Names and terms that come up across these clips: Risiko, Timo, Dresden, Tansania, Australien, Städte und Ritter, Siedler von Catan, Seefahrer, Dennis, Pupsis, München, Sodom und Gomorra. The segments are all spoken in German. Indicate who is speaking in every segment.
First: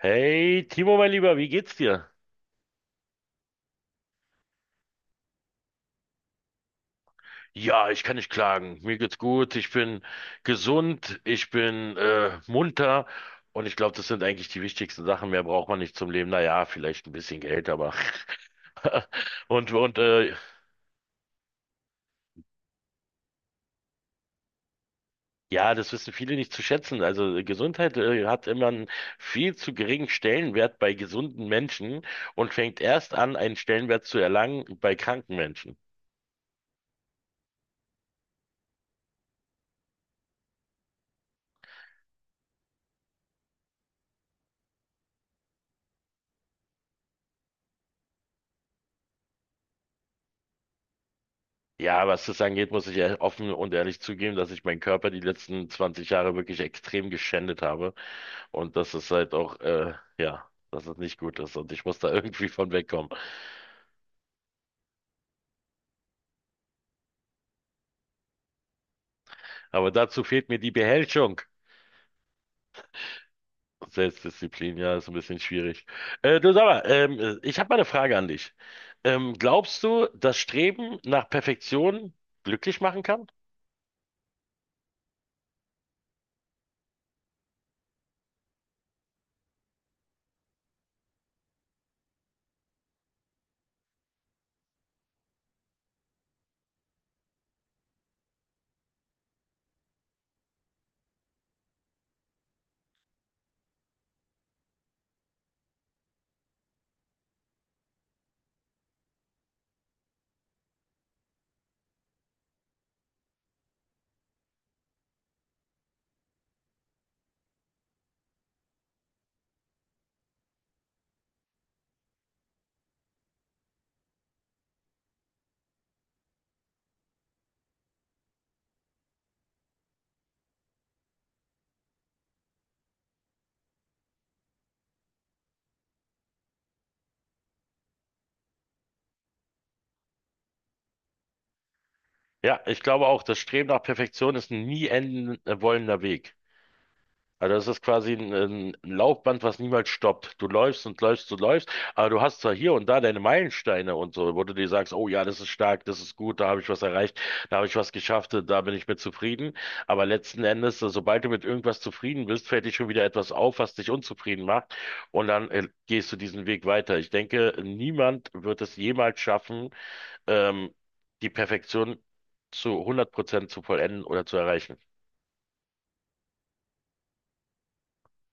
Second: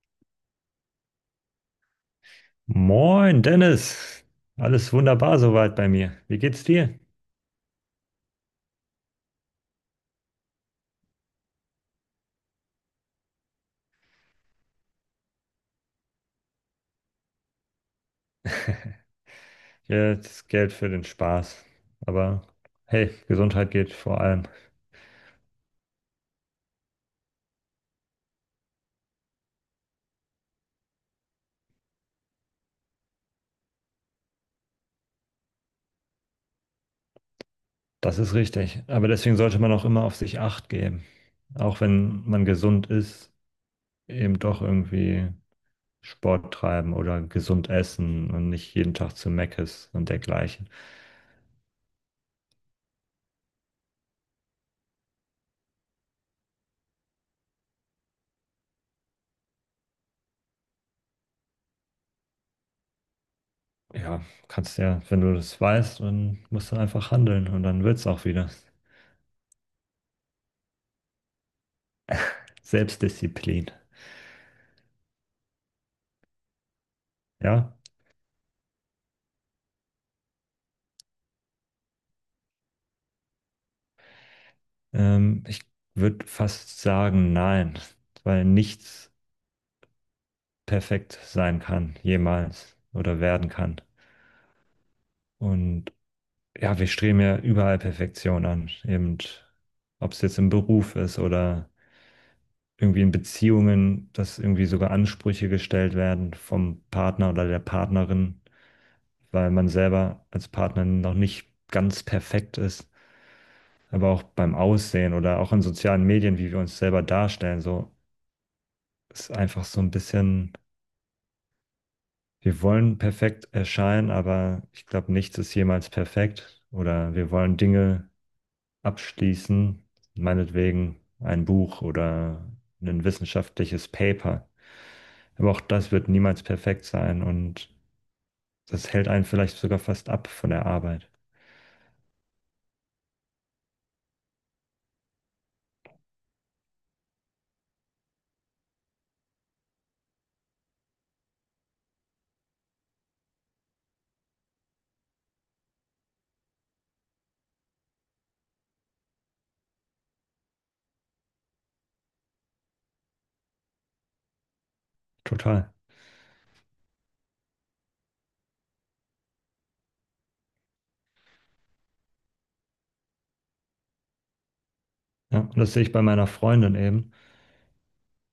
Speaker 1: Hey, Timo, mein Lieber, wie geht's dir?
Speaker 2: Moin, Dennis. Alles wunderbar soweit bei mir. Wie geht's dir?
Speaker 1: Ja, ich kann nicht klagen. Mir geht's gut. Ich bin gesund, ich bin munter und ich glaube, das sind eigentlich die wichtigsten Sachen. Mehr braucht man nicht zum Leben. Naja, vielleicht ein bisschen Geld, aber und und äh,
Speaker 2: Jetzt Geld für den Spaß. Aber hey, Gesundheit geht vor allem.
Speaker 1: ja, das wissen viele nicht zu schätzen. Also Gesundheit hat immer einen viel zu geringen Stellenwert bei gesunden Menschen und fängt erst an, einen Stellenwert zu erlangen bei kranken Menschen.
Speaker 2: Das ist richtig. Aber deswegen sollte man auch immer auf sich Acht geben. Auch wenn man gesund ist, eben doch irgendwie Sport treiben oder gesund essen und nicht jeden Tag zu Meckes und dergleichen.
Speaker 1: Ja, was das angeht, muss ich ja offen und ehrlich zugeben, dass ich meinen Körper die letzten 20 Jahre wirklich extrem geschändet habe und dass es halt auch, ja, dass es nicht gut ist und ich muss da irgendwie von wegkommen.
Speaker 2: Ja, kannst ja, wenn du das weißt, dann musst du einfach handeln und dann wird's auch wieder.
Speaker 1: Aber dazu fehlt mir die Beherrschung.
Speaker 2: Selbstdisziplin.
Speaker 1: Selbstdisziplin, ja, ist ein bisschen schwierig. Du sag mal, ich habe
Speaker 2: Ja?
Speaker 1: mal eine Frage an dich. Glaubst du, das Streben nach Perfektion glücklich machen kann?
Speaker 2: Ich würde fast sagen, nein, weil nichts perfekt sein kann, jemals oder werden kann. Und ja, wir streben ja überall Perfektion an, eben ob es jetzt im Beruf ist oder irgendwie in Beziehungen, dass irgendwie sogar Ansprüche gestellt werden vom Partner oder der Partnerin, weil man selber als Partner noch nicht ganz perfekt ist. Aber auch beim Aussehen oder auch in sozialen Medien, wie wir uns selber darstellen, so ist einfach so ein bisschen. Wir wollen perfekt erscheinen, aber ich glaube, nichts ist jemals perfekt. Oder wir wollen Dinge abschließen, meinetwegen ein Buch oder ein wissenschaftliches Paper. Aber auch das wird niemals perfekt sein und das hält einen vielleicht sogar fast ab von der Arbeit.
Speaker 1: Ja, ich glaube auch, das Streben nach Perfektion ist ein nie enden wollender Weg. Also das ist quasi ein Laufband, was niemals stoppt. Du läufst und läufst und läufst, aber du hast zwar hier und da deine Meilensteine und so, wo du dir sagst, oh ja, das ist stark, das ist gut, da habe ich was erreicht, da habe ich was geschafft, da bin ich mit zufrieden. Aber letzten Endes, also sobald du mit irgendwas zufrieden bist, fällt dir schon wieder etwas auf, was dich unzufrieden macht und dann
Speaker 2: Total.
Speaker 1: gehst du diesen Weg weiter. Ich denke, niemand wird es jemals schaffen, ähm, die Perfektion zu 100% zu vollenden oder zu erreichen.
Speaker 2: Ja, und das sehe ich bei meiner Freundin eben,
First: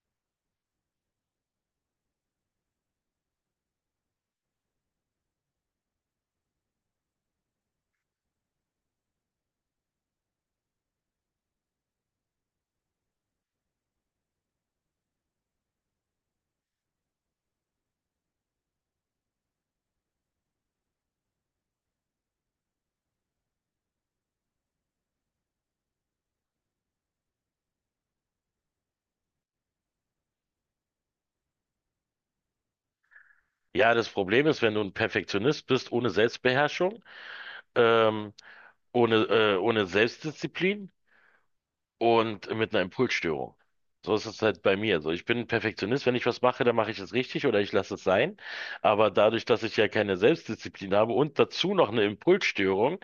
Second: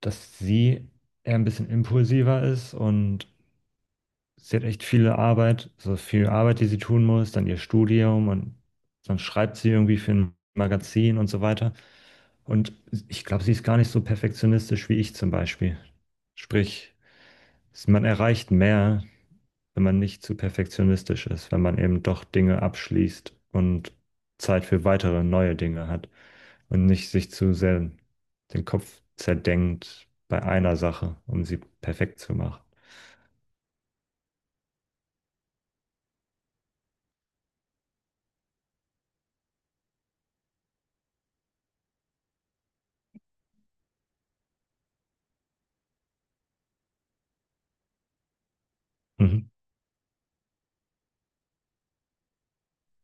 Speaker 2: dass sie eher ein bisschen impulsiver ist und sie hat echt viel Arbeit, so viel Arbeit, die sie tun muss, dann ihr Studium und dann schreibt sie irgendwie für ein Magazin und so weiter. Und ich glaube, sie ist gar nicht so perfektionistisch wie ich zum Beispiel. Sprich, man erreicht mehr, wenn man nicht zu perfektionistisch ist, wenn man eben doch Dinge abschließt und Zeit für weitere neue Dinge hat und nicht sich zu sehr den Kopf zerdenkt bei einer Sache, um sie perfekt zu machen.
Speaker 1: Ja, das Problem ist, wenn du ein Perfektionist bist, ohne Selbstbeherrschung, ähm, ohne Selbstdisziplin und mit einer Impulsstörung. So ist es halt bei mir. So, ich bin ein Perfektionist. Wenn ich was mache, dann mache ich es richtig oder ich lasse es sein. Aber dadurch,
Speaker 2: Mhm.
Speaker 1: dass ich ja keine Selbstdisziplin habe und dazu noch eine Impulsstörung,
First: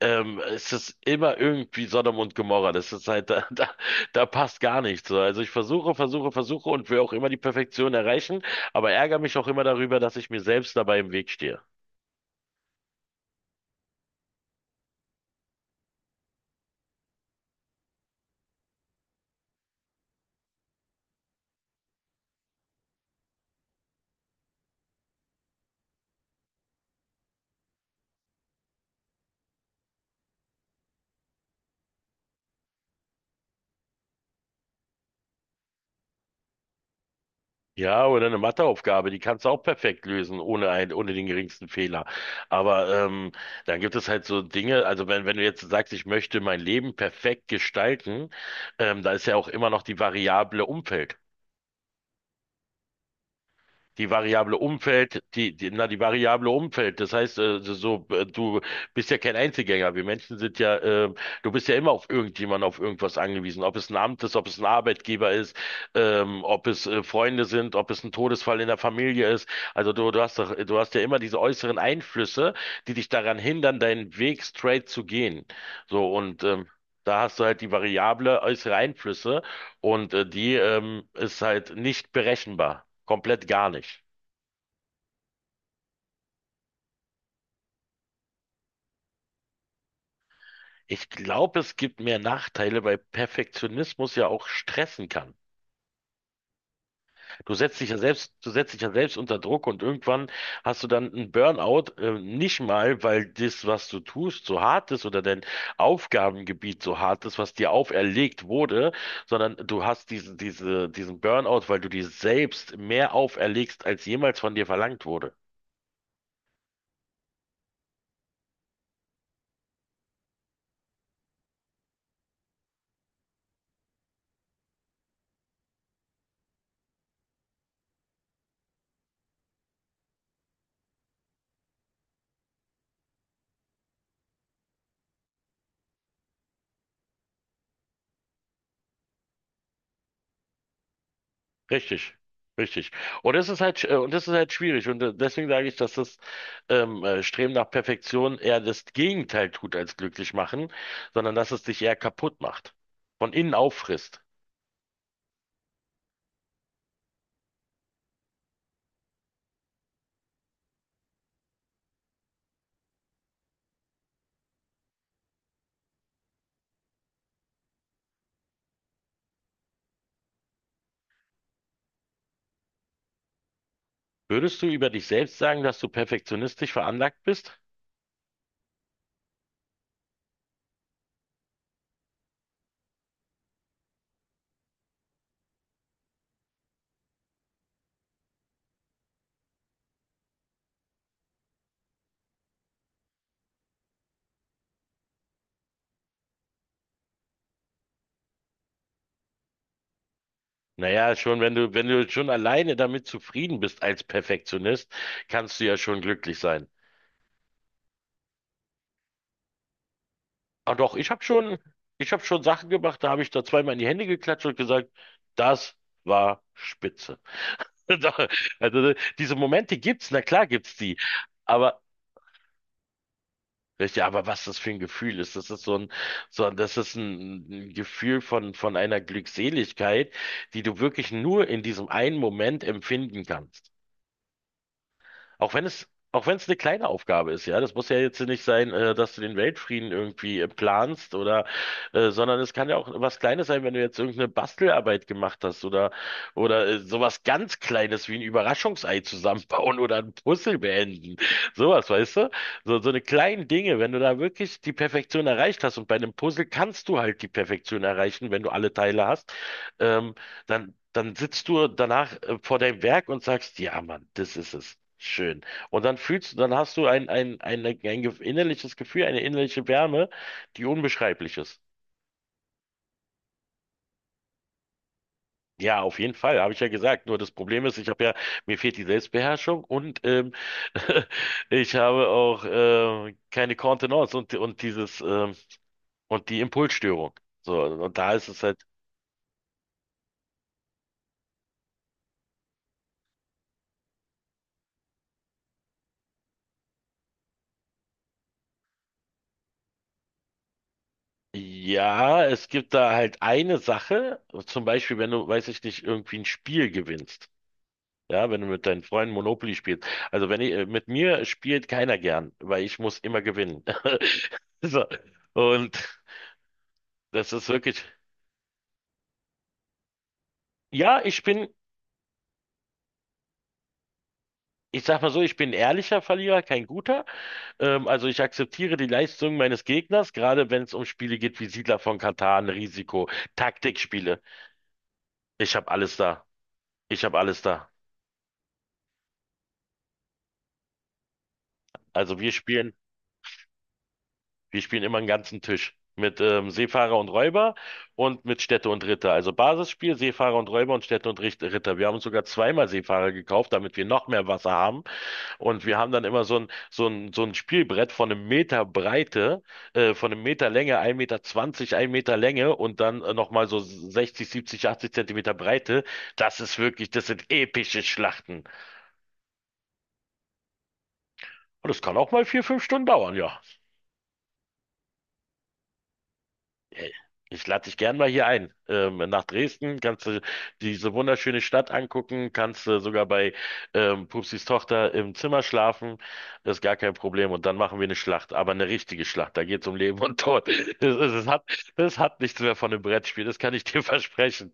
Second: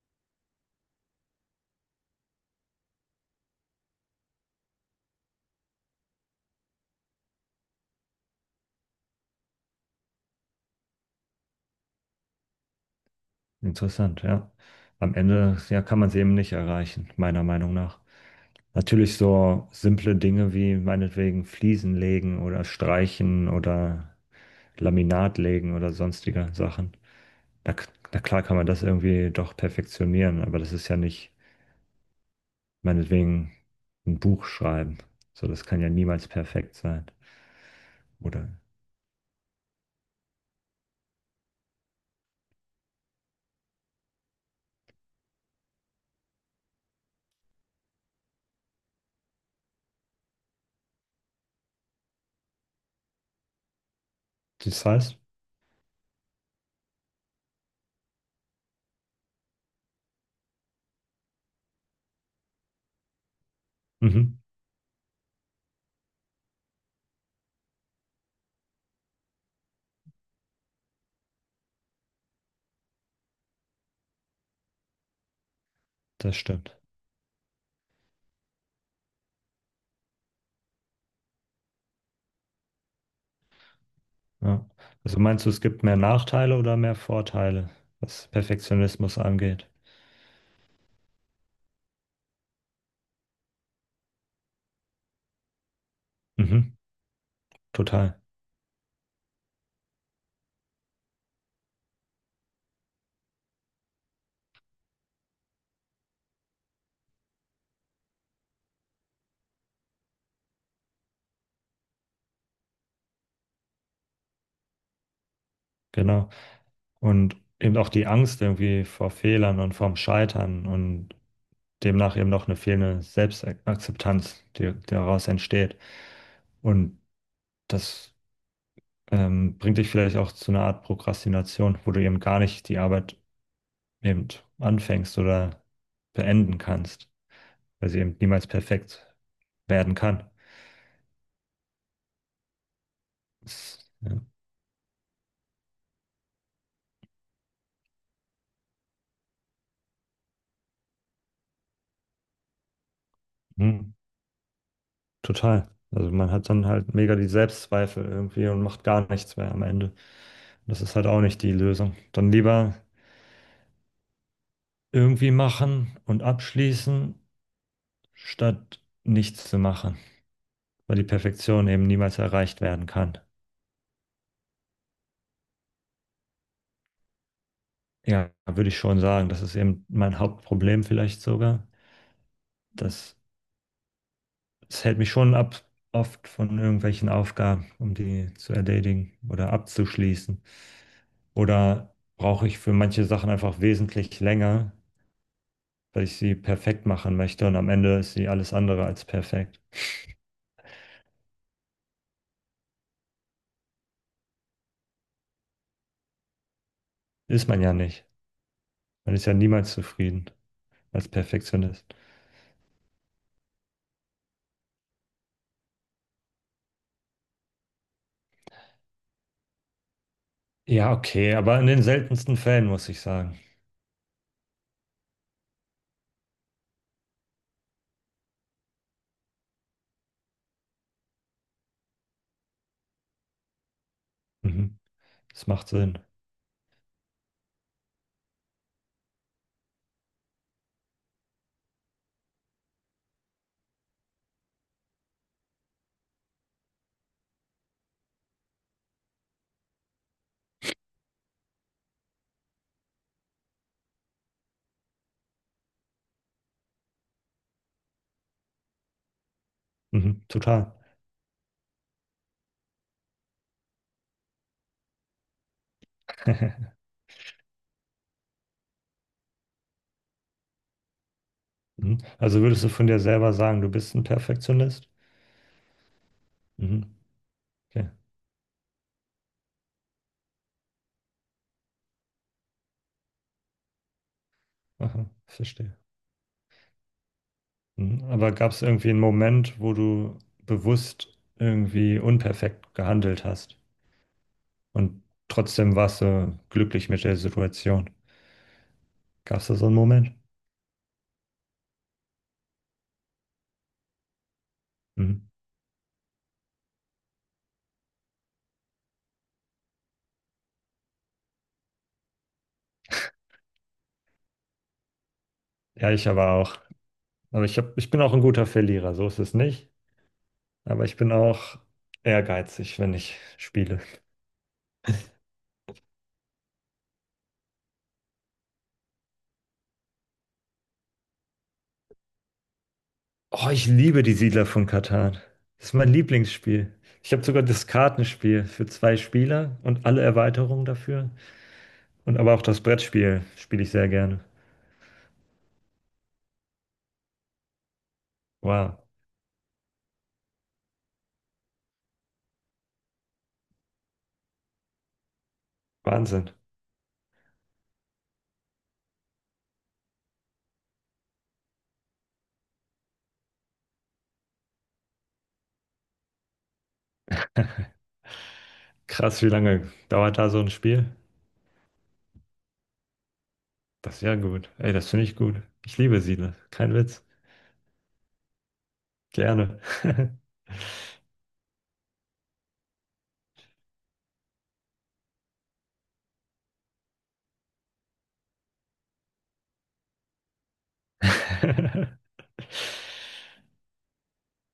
Speaker 1: ist es immer irgendwie Sodom und Gomorra. Das ist halt, da passt gar nichts. So, also ich versuche und will auch immer die Perfektion erreichen, aber ärgere mich auch immer darüber, dass ich mir selbst dabei im Weg stehe.
Speaker 2: Interessant, ja. Am Ende, ja, kann man es eben nicht erreichen, meiner Meinung nach. Natürlich so simple Dinge wie meinetwegen Fliesen legen oder streichen oder Laminat legen oder sonstige Sachen. Na, k- na klar kann man das irgendwie doch perfektionieren, aber das ist ja nicht meinetwegen ein Buch schreiben. So, das kann ja niemals perfekt sein.
Speaker 1: Ja, oder eine
Speaker 2: Oder
Speaker 1: Matheaufgabe, die kannst du auch perfekt lösen, ohne den geringsten Fehler. Aber dann gibt es halt so Dinge, also wenn du jetzt sagst, ich möchte mein Leben perfekt gestalten, da ist ja auch immer noch die Variable Umfeld. Die Variable
Speaker 2: das heißt,
Speaker 1: Umfeld, die Variable Umfeld, das heißt, du bist ja kein Einzelgänger. Wir Menschen sind ja, du bist ja immer auf irgendjemanden, auf irgendwas angewiesen. Ob es ein Amt ist,
Speaker 2: mhm,
Speaker 1: ob es ein Arbeitgeber ist, ob es Freunde sind, ob es ein Todesfall in der Familie ist. Also du hast doch, du hast ja immer diese äußeren Einflüsse, die dich daran hindern, deinen Weg straight zu gehen. So,
Speaker 2: das
Speaker 1: und,
Speaker 2: stimmt.
Speaker 1: da hast du halt die Variable äußere Einflüsse und die ist halt nicht berechenbar. Komplett gar nicht.
Speaker 2: Ja. Also meinst du, es gibt mehr Nachteile oder mehr Vorteile, was Perfektionismus angeht?
Speaker 1: Ich glaube, es gibt mehr Nachteile, weil Perfektionismus ja auch stressen kann.
Speaker 2: Mhm, total,
Speaker 1: Du setzt dich ja selbst unter Druck und irgendwann hast du dann einen Burnout, nicht mal, weil das, was du tust, so hart ist oder dein Aufgabengebiet so hart ist, was dir auferlegt wurde, sondern du hast diesen Burnout, weil du dir selbst mehr auferlegst, als jemals von dir verlangt wurde.
Speaker 2: genau. Und eben auch die Angst irgendwie vor Fehlern und vorm Scheitern und demnach eben auch eine fehlende Selbstakzeptanz, die daraus entsteht. Und das bringt dich vielleicht auch zu einer Art Prokrastination, wo du eben gar nicht die Arbeit eben anfängst oder beenden kannst, weil sie eben niemals perfekt werden kann.
Speaker 1: Richtig, richtig. Und das ist
Speaker 2: Das,
Speaker 1: halt, und
Speaker 2: ja.
Speaker 1: das ist halt schwierig. Und deswegen sage ich, dass das Streben nach Perfektion eher das Gegenteil tut als glücklich machen, sondern dass es dich eher kaputt macht, von innen
Speaker 2: Hm.
Speaker 1: auffrisst.
Speaker 2: Total. Also man hat dann halt mega die Selbstzweifel irgendwie und macht gar nichts mehr am Ende. Das ist halt auch nicht die Lösung. Dann lieber irgendwie machen und abschließen, statt nichts zu machen, weil die Perfektion eben niemals erreicht werden kann.
Speaker 1: Würdest du über dich selbst sagen, dass du perfektionistisch veranlagt bist?
Speaker 2: Ja, würde ich schon sagen. Das ist eben mein Hauptproblem vielleicht sogar. Das, das hält mich schon ab, oft von irgendwelchen Aufgaben, um die zu erledigen oder abzuschließen. Oder brauche ich für manche Sachen einfach wesentlich länger, weil ich sie perfekt machen möchte und am Ende ist sie alles andere als perfekt.
Speaker 1: Naja, schon, wenn du schon alleine damit zufrieden bist als Perfektionist, kannst du ja schon glücklich sein.
Speaker 2: Ist man ja nicht. Man ist ja niemals zufrieden
Speaker 1: Ah doch,
Speaker 2: als Perfektionist.
Speaker 1: ich habe schon Sachen gemacht, da habe ich da zweimal in die Hände geklatscht und gesagt, das war spitze. Doch, also diese Momente gibt's, na klar gibt's
Speaker 2: Ja,
Speaker 1: die.
Speaker 2: okay, aber in
Speaker 1: Aber
Speaker 2: den seltensten Fällen muss ich sagen.
Speaker 1: weißt du, aber was das für ein Gefühl ist, das ist das ist ein Gefühl von einer Glückseligkeit, die du wirklich nur in diesem einen Moment empfinden kannst.
Speaker 2: Mhm. Das
Speaker 1: Auch wenn
Speaker 2: macht
Speaker 1: es,
Speaker 2: Sinn.
Speaker 1: auch wenn es eine kleine Aufgabe ist, ja. Das muss ja jetzt nicht sein, dass du den Weltfrieden irgendwie planst oder, sondern es kann ja auch was Kleines sein, wenn du jetzt irgendeine Bastelarbeit gemacht hast oder sowas ganz Kleines wie ein Überraschungsei zusammenbauen oder ein Puzzle beenden. Sowas, weißt du? So, so eine kleinen Dinge, wenn du da wirklich die Perfektion erreicht hast und bei einem Puzzle kannst du halt die Perfektion erreichen, wenn du alle Teile hast. Ähm,
Speaker 2: Mhm. Total.
Speaker 1: Dann, dann sitzt du danach vor deinem Werk und sagst, ja, Mann, das ist es. Schön. Und dann dann hast du ein innerliches Gefühl, eine innerliche Wärme, die unbeschreiblich ist.
Speaker 2: Mhm. Also würdest du von dir selber sagen, du bist ein Perfektionist?
Speaker 1: Ja, auf jeden Fall, habe ich ja
Speaker 2: Mhm.
Speaker 1: gesagt. Nur das Problem ist,
Speaker 2: Okay,
Speaker 1: mir fehlt die Selbstbeherrschung und ich habe auch keine Kontenance und dieses
Speaker 2: aha, verstehe.
Speaker 1: und die Impulsstörung. So, und
Speaker 2: Mhm.
Speaker 1: da ist
Speaker 2: Aber
Speaker 1: es
Speaker 2: gab es
Speaker 1: halt.
Speaker 2: irgendwie einen Moment, wo du bewusst irgendwie unperfekt gehandelt hast und trotzdem warst du glücklich mit der Situation? Gab es da so einen Moment?
Speaker 1: Ja, es gibt da halt eine Sache, zum Beispiel, wenn
Speaker 2: Hm.
Speaker 1: du, weiß ich nicht, irgendwie ein Spiel gewinnst. Ja, wenn du mit deinen Freunden Monopoly spielst. Also wenn ich, Mit mir spielt keiner gern, weil ich muss immer gewinnen. So. Und
Speaker 2: Ja, ich aber auch.
Speaker 1: das
Speaker 2: Aber
Speaker 1: ist wirklich,
Speaker 2: ich bin auch ein guter Verlierer, so ist es nicht. Aber ich
Speaker 1: ja,
Speaker 2: bin auch ehrgeizig, wenn ich spiele.
Speaker 1: ich sag mal so, ich bin ein ehrlicher Verlierer, kein guter. Also ich akzeptiere die Leistung meines Gegners, gerade wenn es um Spiele geht wie Siedler von Catan, Risiko,
Speaker 2: Oh, ich liebe die
Speaker 1: Taktikspiele.
Speaker 2: Siedler von Catan.
Speaker 1: Ich
Speaker 2: Das
Speaker 1: habe
Speaker 2: ist mein
Speaker 1: alles da.
Speaker 2: Lieblingsspiel.
Speaker 1: Ich
Speaker 2: Ich
Speaker 1: habe
Speaker 2: habe
Speaker 1: alles
Speaker 2: sogar das
Speaker 1: da.
Speaker 2: Kartenspiel für 2 Spieler und alle Erweiterungen dafür. Und
Speaker 1: Also wir
Speaker 2: aber auch das
Speaker 1: spielen
Speaker 2: Brettspiel spiele ich sehr gerne.
Speaker 1: Wir spielen immer einen ganzen Tisch. Mit Seefahrer und Räuber und mit Städte
Speaker 2: Wow,
Speaker 1: und Ritter. Also Basisspiel, Seefahrer und Räuber und Städte und Ritter. Wir haben uns sogar zweimal Seefahrer gekauft, damit wir noch mehr Wasser haben. Und wir haben dann immer
Speaker 2: Wahnsinn.
Speaker 1: so ein Spielbrett von einem Meter Breite, von einem Meter Länge, ein Meter, zwanzig, ein Meter Länge und dann nochmal so 60, 70, 80 Zentimeter Breite. Das ist wirklich, das sind epische Schlachten.
Speaker 2: Krass, wie lange dauert da so ein Spiel?
Speaker 1: Und das kann auch mal 4, 5 Stunden dauern, ja.
Speaker 2: Das ist ja gut. Ey, das finde ich gut. Ich liebe Siedler. Kein
Speaker 1: Hey,
Speaker 2: Witz.
Speaker 1: ich lade dich gern mal hier ein. Nach
Speaker 2: Gerne.
Speaker 1: Dresden kannst du diese wunderschöne Stadt angucken, kannst du sogar bei Pupsis Tochter im Zimmer schlafen. Das ist gar kein Problem. Und dann machen wir eine Schlacht, aber eine richtige Schlacht. Da geht es um Leben und Tod. Es hat nichts mehr von einem Brettspiel, das kann ich dir versprechen.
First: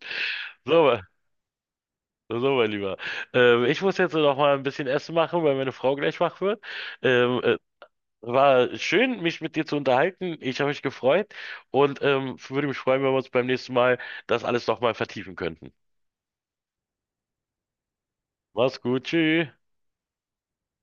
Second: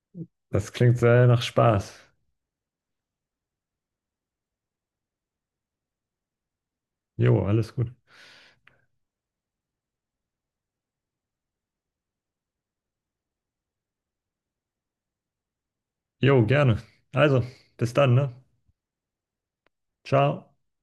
Speaker 2: Das
Speaker 1: So,
Speaker 2: klingt sehr nach Spaß.
Speaker 1: mein Lieber. Ich muss jetzt noch mal ein bisschen Essen machen, weil meine Frau gleich wach wird. Ähm,
Speaker 2: Jo,
Speaker 1: äh,
Speaker 2: alles gut.
Speaker 1: War schön, mich mit dir zu unterhalten. Ich habe mich gefreut und würde mich freuen, wenn wir uns beim nächsten Mal das alles nochmal vertiefen könnten.
Speaker 2: Jo, gerne. Also, bis dann, ne?
Speaker 1: Mach's gut, tschüss.
Speaker 2: Ciao.